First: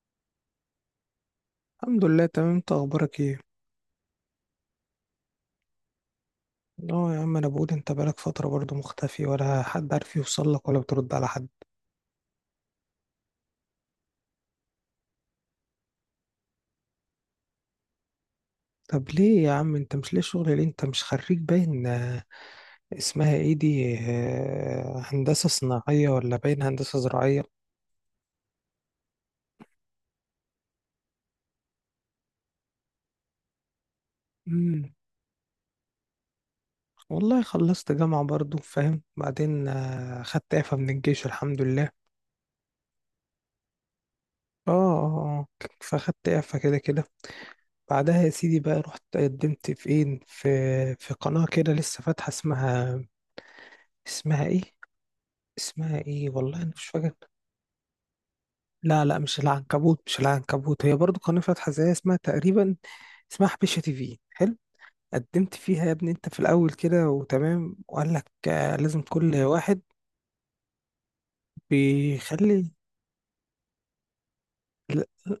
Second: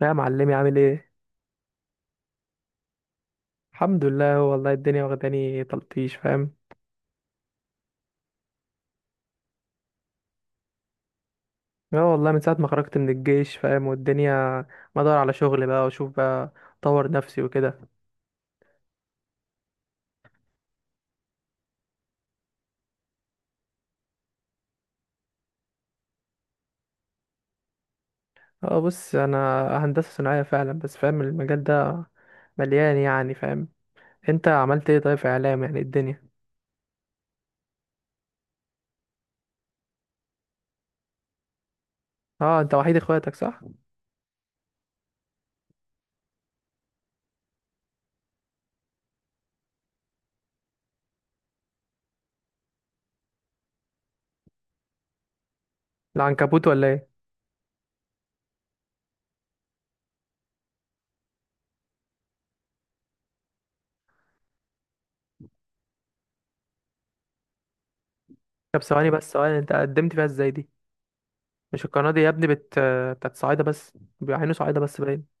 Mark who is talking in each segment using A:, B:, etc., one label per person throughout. A: لا يا معلمي، عامل ايه؟
B: الحمد لله، تمام. انت اخبارك ايه؟
A: الحمد لله، والله الدنيا واخداني تلطيش فاهم.
B: اه يا عم، انا بقول انت بقالك فتره برضه مختفي، ولا حد عارف يوصل لك، ولا بترد على حد؟
A: اه والله من ساعه ما خرجت من الجيش فاهم، والدنيا ما ادور على شغل بقى واشوف بقى، اطور نفسي وكده.
B: طب ليه يا عم؟ انت مش ليه شغل؟ ليه انت مش خريج باين اسمها ايه دي، هندسه صناعيه ولا باين هندسه زراعيه؟
A: اه بص انا هندسه صناعيه فعلا، بس فاهم المجال ده مليان يعني فاهم. انت عملت
B: امم.
A: ايه طيب في اعلام، يعني الدنيا؟
B: والله خلصت جامعه برضه، فاهم؟ بعدين خدت اعفاء من الجيش، الحمد لله.
A: اه، انت وحيد اخواتك صح؟
B: اه، اه، اه. فاخدت اعفاء كده كده. بعدها يا سيدي بقى، رحت قدمت في ايه، في قناه كده لسه فاتحه، اسمها ايه، اسمها ايه، والله
A: العنكبوت
B: انا
A: ولا
B: مش فاكر.
A: ايه؟
B: لا، لا، مش العنكبوت، مش العنكبوت، هي برضو قناة فاتحة زيها، اسمها تقريبا اسمها حبيشة تي في، حلو. قدمت فيها يا ابني انت في الاول كده وتمام، وقال لك
A: طب
B: لازم
A: ثواني بس،
B: كل
A: ثواني، انت
B: واحد
A: قدمت فيها ازاي دي؟ مش القناه دي يا ابني
B: بيخلي
A: بت بتاعت صعايده بس، بيعينوا صعايده بس باين.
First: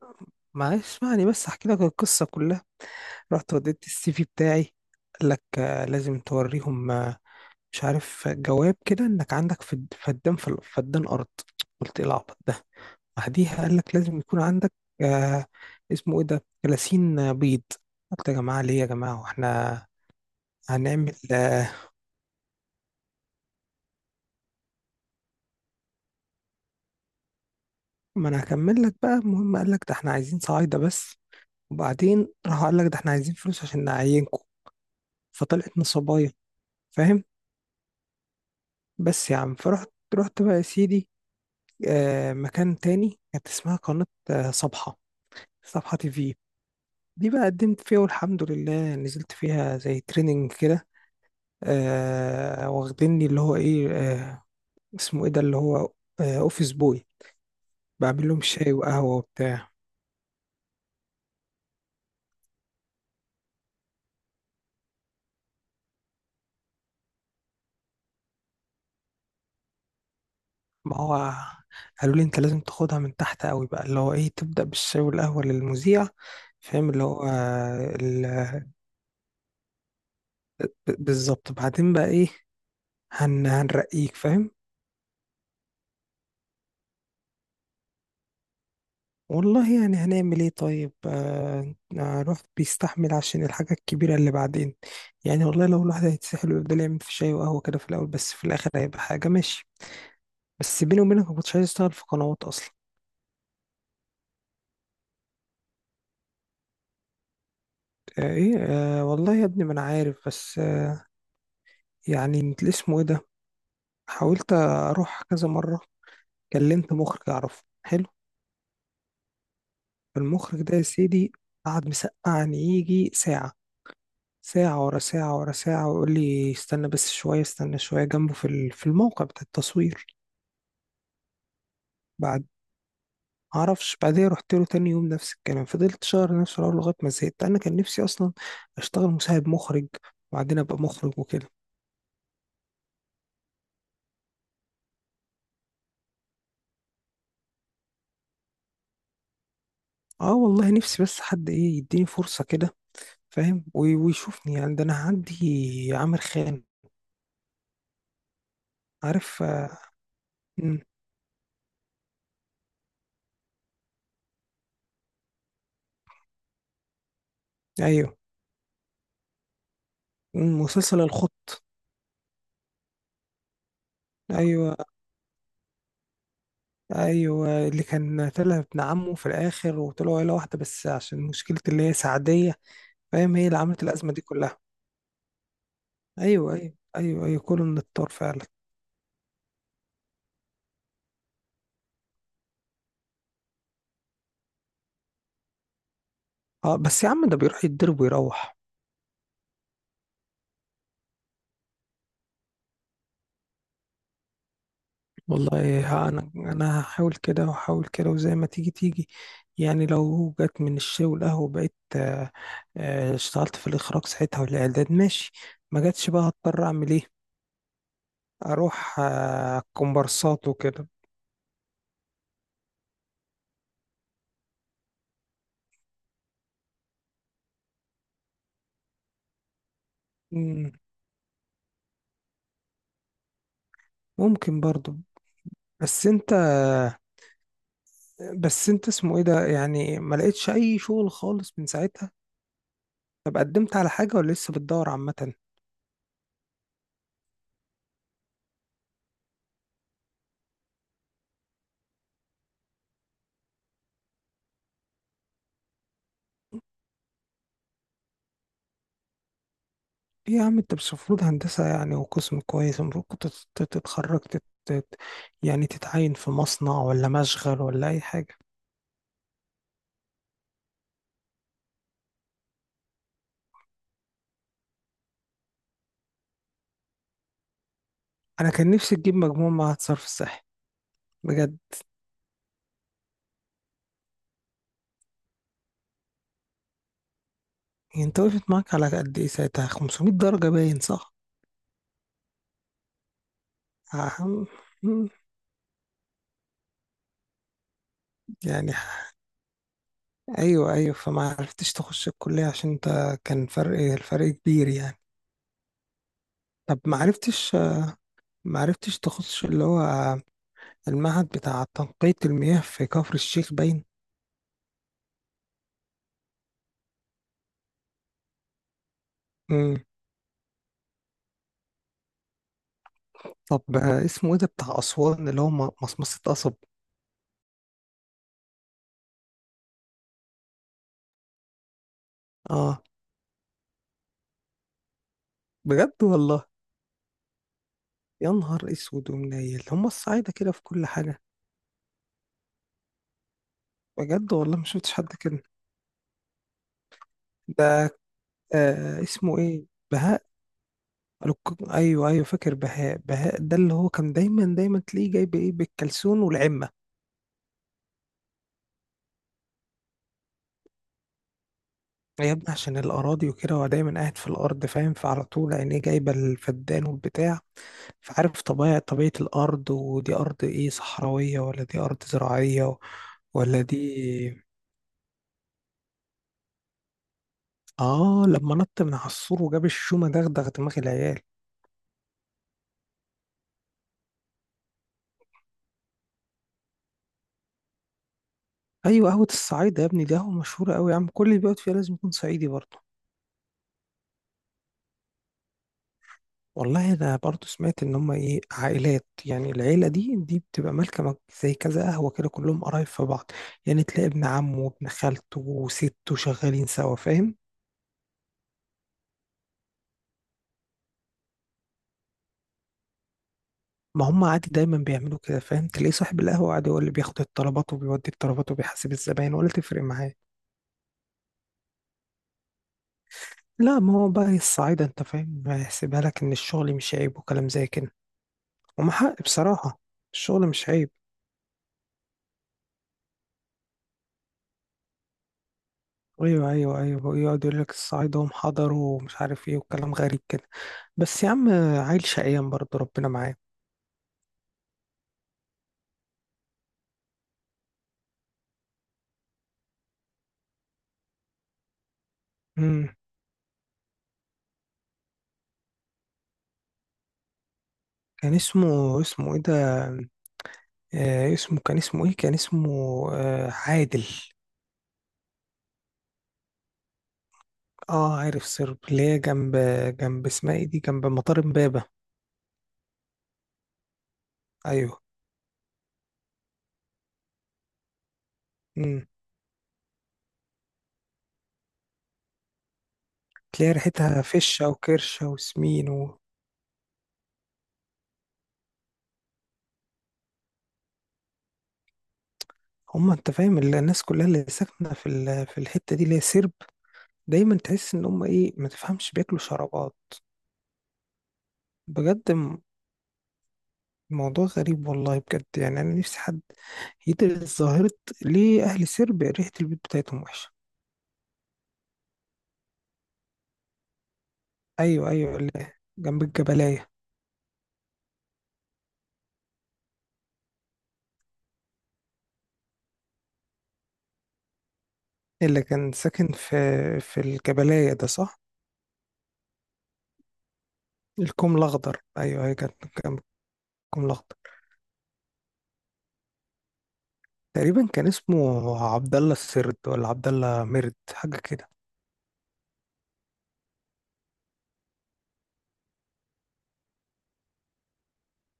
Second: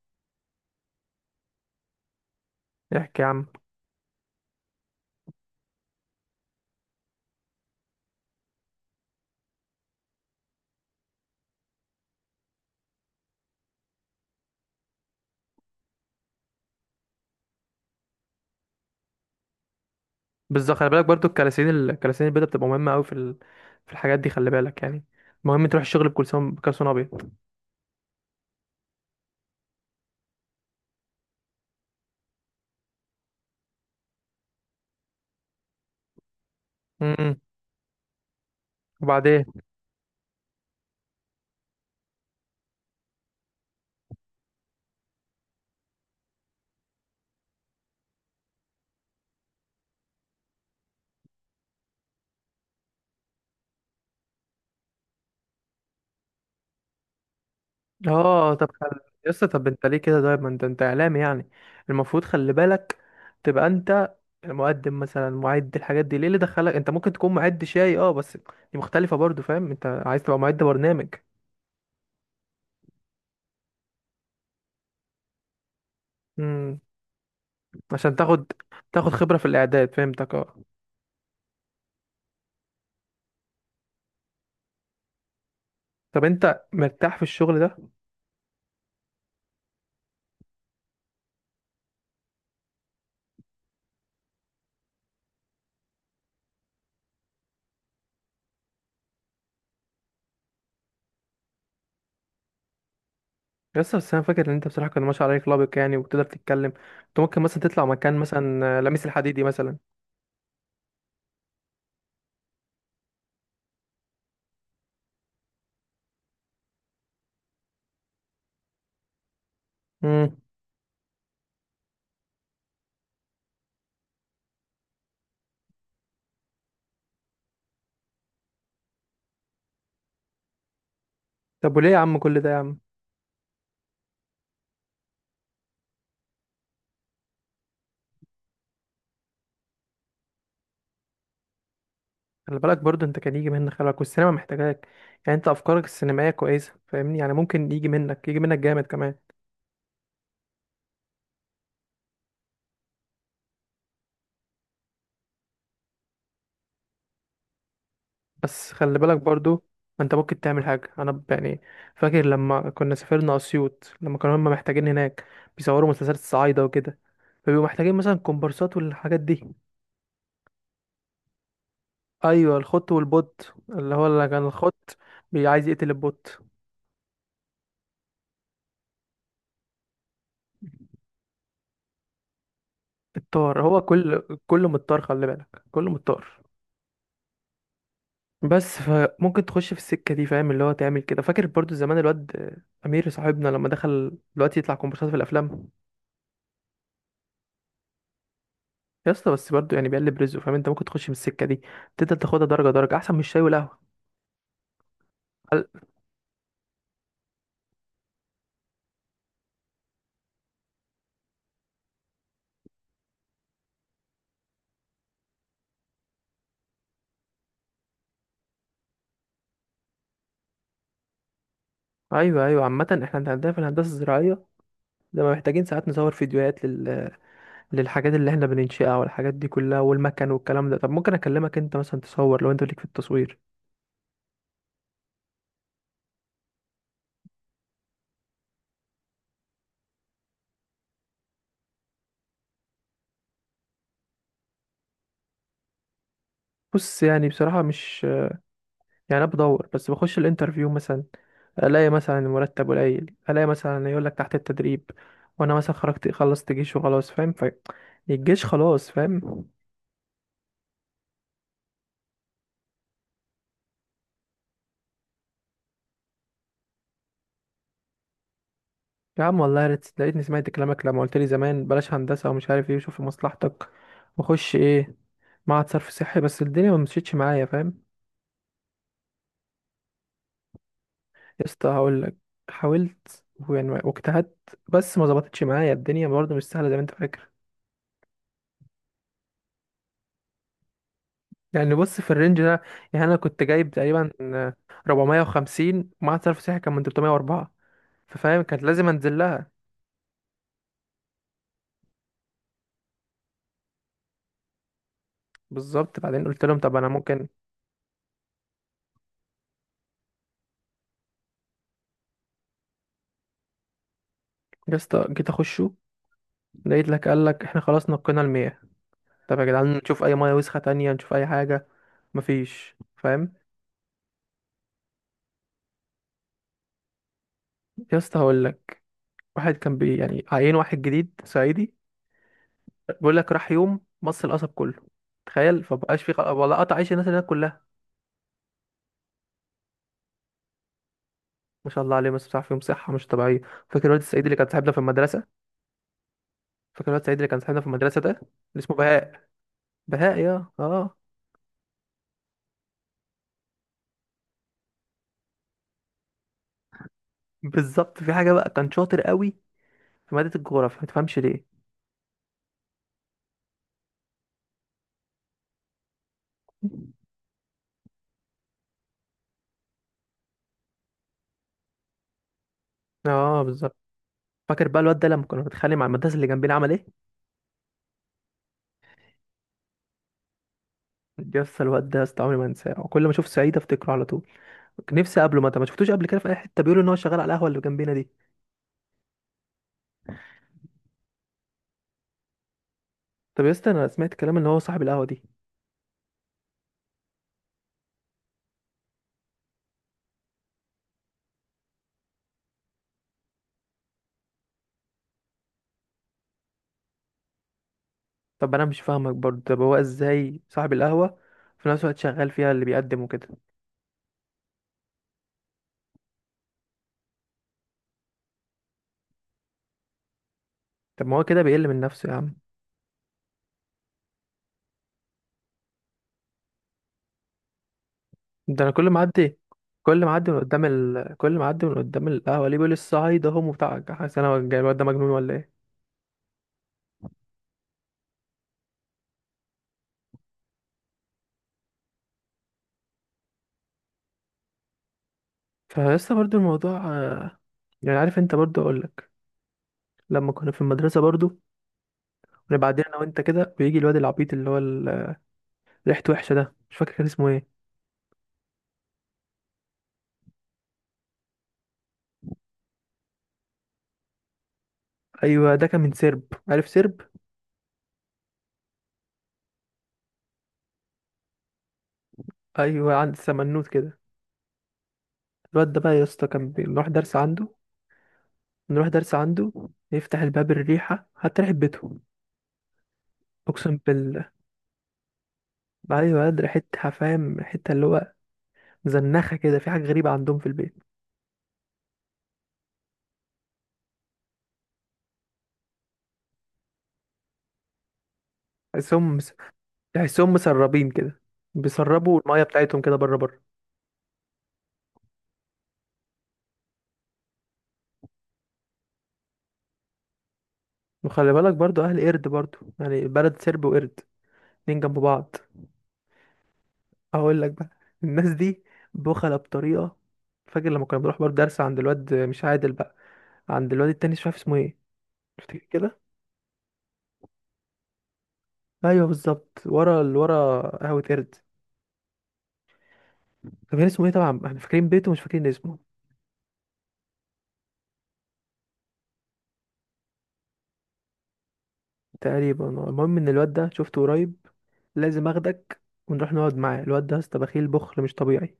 B: معلش، اسمعني بس احكي لك القصة كلها.
A: احكي يا عم.
B: رحت وديت السي في بتاعي، قال لك لازم توريهم مش عارف جواب كده، انك عندك فدان، في فدان ارض. قلت ايه العبط ده؟ بعديها قال لك لازم يكون عندك آه اسمه ايه ده، 30 بيض. قلت يا جماعه، ليه يا جماعه، واحنا
A: بالظبط، خلي بالك
B: هنعمل
A: برضو الكلاسين الكلاسين البيضاء بتبقى مهمه قوي في ال... في الحاجات دي خلي بالك يعني. مهم تروح الشغل بكلسون، بكلسون ابيض.
B: ما انا هكمل لك بقى. المهم قال لك ده احنا عايزين صعايده بس، وبعدين راح قال لك ده احنا عايزين فلوس عشان نعينكم. فطلعت نصابيه، فاهم؟
A: امم
B: بس يا
A: وبعدين؟
B: عم، فرحت رحت بقى يا سيدي مكان تاني، كانت اسمها قناه صبحه، صبحه تي في. دي بقى قدمت فيها والحمد لله، نزلت فيها زي تريننج كده، واخديني اللي هو ايه، اسمه ايه ده، اللي هو اوفيس بوي، بعمل لهم
A: اه طب
B: شاي
A: خل...
B: وقهوة
A: يس، طب
B: وبتاع.
A: انت ليه كده طيب؟ ما انت اعلامي يعني، المفروض خلي بالك تبقى انت المقدم مثلا، معد الحاجات دي. ليه اللي دخلك انت ممكن تكون معد شاي؟ اه بس دي مختلفه برضو فاهم، انت عايز تبقى معد
B: ما
A: برنامج
B: هو قالوا لي انت لازم تاخدها من تحت قوي بقى، اللي هو ايه، تبدأ بالشاي والقهوة للمذيع. فاهم اللي هو
A: عشان تاخد تاخد خبرة في الإعداد، فهمتك اه.
B: بالظبط. بعدين بقى ايه؟ هنرقيك، فاهم؟
A: طب انت مرتاح في الشغل ده؟
B: والله يعني هنعمل ايه طيب؟ الواحد بيستحمل عشان الحاجة الكبيرة اللي بعدين. يعني والله لو الواحد هيتسحل ويفضل يعمل في شاي وقهوة كده في الأول، بس في الآخر هيبقى حاجة ماشي. بس بيني وبينك، ما كنتش عايز اشتغل في قنوات أصلا.
A: بس انا فاكر ان انت بصراحة كان ما شاء الله عليك لابق يعني، وبتقدر تتكلم. انت ممكن مثلا تطلع مكان
B: آه ايه
A: مثلا
B: آه
A: لميس
B: والله
A: الحديدي
B: يا ابني ما
A: مثلا.
B: أنا عارف، بس يعني انت اسمه ايه ده. حاولت أروح كذا مرة، كلمت مخرج أعرفه حلو.
A: امم.
B: المخرج ده يا سيدي قعد مسقعني يجي ساعة، ساعة ورا ساعة ورا ساعة، ويقول لي استنى بس شوية، استنى شوية جنبه في في الموقع بتاع التصوير.
A: طب وليه يا عم كل
B: بعد
A: ده يا عم؟
B: معرفش، بعدين رحت له تاني يوم نفس الكلام، فضلت شهر نفس الحوار لغاية ما زهقت. أنا كان نفسي أصلا أشتغل مساعد مخرج، وبعدين أبقى مخرج وكده.
A: خلي بالك برضه انت كان يجي منك، خلي بالك، والسينما محتاجاك. يعني انت افكارك السينمائية كويسة فاهمني، يعني ممكن يجي منك، يجي منك جامد كمان.
B: أه والله نفسي، بس حد إيه يديني فرصة كده، فاهم؟ ويشوفني يعني، ده أنا عندي عامر خان،
A: بس خلي بالك
B: عارف؟
A: برضو، ما انت ممكن تعمل
B: مم،
A: حاجة. انا يعني فاكر لما كنا سافرنا اسيوط، لما كانوا هم محتاجين هناك بيصوروا مسلسلات الصعايدة وكده، فبيبقوا محتاجين مثلا
B: أيوه.
A: كومبارسات والحاجات دي.
B: مسلسل الخط.
A: ايوه، الخط والبوت اللي هو اللي كان
B: أيوه،
A: الخط عايز يقتل البوت.
B: ايوه اللي كان طلع ابن عمه في الاخر، وطلعوا عيله واحده، بس عشان مشكله اللي هي سعديه، فاهم؟ هي اللي
A: الطار هو
B: عملت الازمه دي
A: كل،
B: كلها.
A: كله متطار، خلي بالك كله متطار.
B: ايوه، ايوه، ايوه، ايوه، كله من الطار فعلا.
A: بس فممكن تخش في السكة دي فاهم، اللي هو تعمل كده. فاكر برضو زمان الواد امير صاحبنا لما دخل دلوقتي يطلع كومبارسات في الافلام؟
B: اه، بس يا عم ده بيروح يتضرب ويروح.
A: يا اسطى بس برضه يعني بيقلب رزقه فاهم، انت ممكن تخش من السكه دي، تقدر تاخدها درجه درجه احسن من الشاي والقهوه. هل-
B: والله ها انا هحاول كده وهحاول كده، وزي ما تيجي تيجي. يعني لو جت من الشاي والقهوه، بقيت اشتغلت في الاخراج ساعتها والاعداد، ماشي. ما جاتش بقى، هضطر اعمل ايه؟ اروح كومبارسات وكده.
A: ايوه ايوه. عامه احنا عندنا في الهندسه الزراعيه لما محتاجين ساعات نصور فيديوهات لل... للحاجات اللي احنا بننشئها والحاجات دي كلها، والمكن والكلام
B: مم،
A: ده. طب ممكن اكلمك انت مثلا تصور، لو انت ليك في التصوير.
B: ممكن برضو. بس انت بس انت اسمه ايه ده، يعني ما لقيتش اي شغل خالص من ساعتها. طب قدمت على حاجة ولا لسه بتدور؟ عامة ايه؟
A: بص يعني بصراحه مش يعني، انا بدور بس بخش الانترفيو مثلا الاقي مثلا المرتب قليل، الاقي مثلا يقول لك تحت التدريب، وانا مثلا خرجت خلصت جيش وخلاص فاهم، ف الجيش خلاص فاهم.
B: يا عم انت مش المفروض هندسة؟ يعني وقسم كويس، المفروض كنت تتخرج يعني تتعين في مصنع، ولا مشغل، ولا اي حاجة.
A: يا عم والله يا ريت لقيتني سمعت كلامك لما قلت لي زمان بلاش هندسة ومش عارف ايه، وشوف لمصلحتك وخش ايه معهد صرف صحي، بس الدنيا ما مشيتش معايا فاهم.
B: انا كان نفسي تجيب مجموع مع الصرف الصحي،
A: يا
B: بجد.
A: اسطى هقول لك، حاولت ويعني واجتهدت، بس ما ظبطتش معايا الدنيا، برضه مش سهلة زي ما انت فاكر.
B: يعني انت وقفت معاك على قد ايه ساعتها؟ 500 درجة باين، صح؟
A: يعني بص في الرينج ده، يعني انا كنت جايب تقريبا
B: أهم... مم.
A: 450. معهد صرف صحي كان من 304، ففاهم كانت
B: يعني،
A: لازم انزل لها.
B: ايوه، ايوه، فما عرفتش تخش الكلية عشان انت كان الفرق كبير يعني.
A: بالظبط. بعدين قلت لهم طب
B: طب
A: انا
B: ما
A: ممكن.
B: عرفتش، ما عرفتش تخش اللي هو المعهد بتاع تنقية المياه في كفر الشيخ، باين؟
A: يا اسطى جيت اخشه، لقيت لك قال لك احنا خلاص نقينا ال 100. طب يا جدعان
B: امم.
A: نشوف اي ميه وسخه تانية، نشوف اي حاجه. مفيش فاهم.
B: طب اسمه ايه ده بتاع أسوان اللي هو مصمصة قصب؟
A: يا اسطى هقول لك، واحد كان بي يعني عيين واحد جديد صعيدي.
B: اه،
A: بيقول لك راح يوم مص القصب كله، تخيل، فبقاش
B: بجد
A: في خ...
B: والله.
A: والله قطع عيش الناس اللي هناك كلها.
B: يا نهار اسود ومنيل، هم الصعايدة كده في كل حاجة.
A: ما شاء الله عليه، بس بتاع فيهم صحه مش طبيعيه. فاكر الواد الصعيدي
B: بجد
A: اللي كان
B: والله، ما
A: صاحبنا في
B: شفتش حد
A: المدرسه؟
B: كده.
A: فاكر الواد الصعيدي اللي كان صاحبنا في
B: ده
A: المدرسه ده اللي اسمه بهاء.
B: اسمه ايه،
A: بهاء
B: بهاء؟
A: يا اه.
B: ايوه، ايوه، فاكر بهاء. بهاء ده اللي هو كان دايما دايما تلاقيه جايب ايه بالكلسون والعمة.
A: بالظبط. في حاجه بقى كان شاطر قوي في ماده الجغرافيا، ما تفهمش ليه؟
B: يا ابني عشان الأراضي وكده، هو دايما قاعد في الأرض، فاهم؟ فعلى طول عينيه جايبة الفدان والبتاع، فعارف طبيعة، طبيعة الأرض، ودي أرض إيه، صحراوية ولا دي أرض زراعية
A: اه
B: ولا
A: بالظبط.
B: دي...
A: فاكر بقى الواد ده لما كنا بنتخانق مع المدرسه اللي جنبنا عمل ايه؟
B: آه، لما نط من على السور وجاب الشومة، دغدغ دماغ العيال.
A: يس، الواد ده يا اسطى عمري ما انساه، وكل ما اشوف سعيد افتكره على طول. نفسي اقابله، ما شفتوش قبل كده في اي حته؟ بيقولوا ان هو شغال على القهوه اللي جنبنا دي.
B: أيوة، قهوة الصعيد يا ابني دي قهوة مشهورة أوي يا عم، كل اللي بيقعد فيها لازم يكون صعيدي برضه.
A: طب يا اسطى انا سمعت كلام ان هو صاحب القهوه دي.
B: والله انا برضو سمعت ان هم ايه، عائلات، يعني العيله دي، دي بتبقى مالكه زي كذا قهوه كده، كلهم قرايب في بعض. يعني تلاقي ابن عمه وابن خالته وسته شغالين سوا، فاهم؟
A: طب انا مش فاهمك برضه، طب هو ازاي صاحب القهوه في نفس الوقت شغال فيها اللي بيقدم وكده؟
B: ما هم عادي دايما بيعملوا كده، فاهم؟ تلاقي صاحب القهوه عادي هو اللي بياخد الطلبات وبيودي الطلبات وبيحاسب الزباين، ولا تفرق معاه.
A: طب ما هو كده بيقل من نفسه يا عم.
B: لا، ما هو بقى الصعايده انت فاهم، هيحسبها لك ان الشغل مش عيب، وكلام زي كده.
A: ده انا كل
B: وما
A: ما
B: حق
A: اعدي،
B: بصراحه، الشغل مش عيب.
A: كل ما اعدي من قدام القهوه ليه بيقول الصعيد اهو وبتاع، حاسس انا الجاي- الواد ده مجنون ولا ايه؟
B: ايوه، ايوه، ايوه، يقعد يقول لك الصعايدة هم حضروا ومش عارف ايه، وكلام غريب كده. بس يا عم، عيل شقيان برضه، ربنا معاه.
A: فيا اسطى برضه الموضوع يعني عارف انت برضه، اقول لك لما كنا في المدرسه برضه، يعني بعدين
B: امم.
A: انا وانت كده بيجي الواد العبيط اللي هو ريحته وحشه ده، مش فاكر كان اسمه ايه.
B: كان اسمه ايه ده، اسمه، كان اسمه ايه، كان اسمه، عادل.
A: ايوه، ده كان من سرب، عارف سرب؟
B: اه عارف سرب، اللي هي جنب، اسمها ايه دي، جنب مطار امبابة.
A: ايوه عند سمنوت كده.
B: ايوه.
A: الواد ده بقى يا اسطى كان بنروح درس عنده، نروح
B: امم.
A: درس عنده يفتح الباب، الريحه حتى ريحه بيته،
B: تلاقي
A: اقسم
B: ريحتها
A: بالله.
B: فشة وكرشة وسمين و...
A: ايوه ياد، ريحتها فاهم، ريحتها اللي هو مزنخه كده، في حاجه غريبه عندهم في البيت.
B: هم انت فاهم، الناس كلها اللي ساكنة في في الحتة دي اللي هي سرب، دايما تحس ان هم ايه، ما تفهمش
A: تحسهم مس-
B: بياكلوا شرابات.
A: تحسهم مسربين كده، بيسربوا
B: بجد،
A: الميه بتاعتهم كده بره بره.
B: موضوع غريب والله، بجد. يعني انا نفسي حد يدرس ظاهرة ليه اهل سربيا ريحة البيت بتاعتهم وحشة.
A: وخلي بالك برضو اهل قرد برضو، يعني بلد سرب وقرد، اتنين جنب
B: ايوه،
A: بعض.
B: ايوه، اللي جنب الجبلاية،
A: هقول لك بقى، الناس دي بخلة بطريقة. فاكر لما كنا بنروح برضه درس عند الواد، مش عادل بقى، عند الواد التاني، مش عارف اسمه ايه، افتكر
B: اللي كان
A: كده.
B: ساكن في الجبلاية ده، صح؟
A: ايوه بالظبط، ورا اللي ورا قهوة قرد.
B: الكوم الاخضر، ايوه، هي كانت جنب
A: طب كان
B: الكوم
A: اسمه ايه؟
B: الاخضر.
A: طبعا احنا فاكرين بيته مش فاكرين اسمه.
B: تقريبا كان اسمه عبد الله السرد، ولا عبد الله مرد، حاجة كده.
A: تقريبا. المهم ان الواد ده شفته قريب، لازم اخدك ونروح نقعد معاه. الواد ده يا اسطى بخيل، بخل مش طبيعي.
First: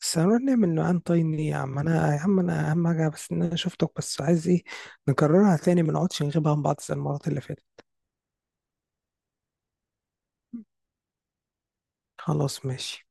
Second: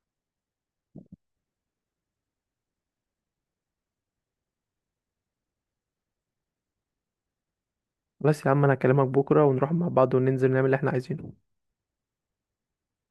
B: بس هنروح نعمل نوعان طاين ليه يا عم انا اهم حاجة بس ان انا شفتك، بس عايز ايه، نكررها تاني، ما نقعدش نغيبها عن بعض زي المرات اللي فاتت.
A: بس يا عم انا هكلمك بكره ونروح مع بعض وننزل نعمل اللي احنا عايزينه.
B: خلاص، ماشي.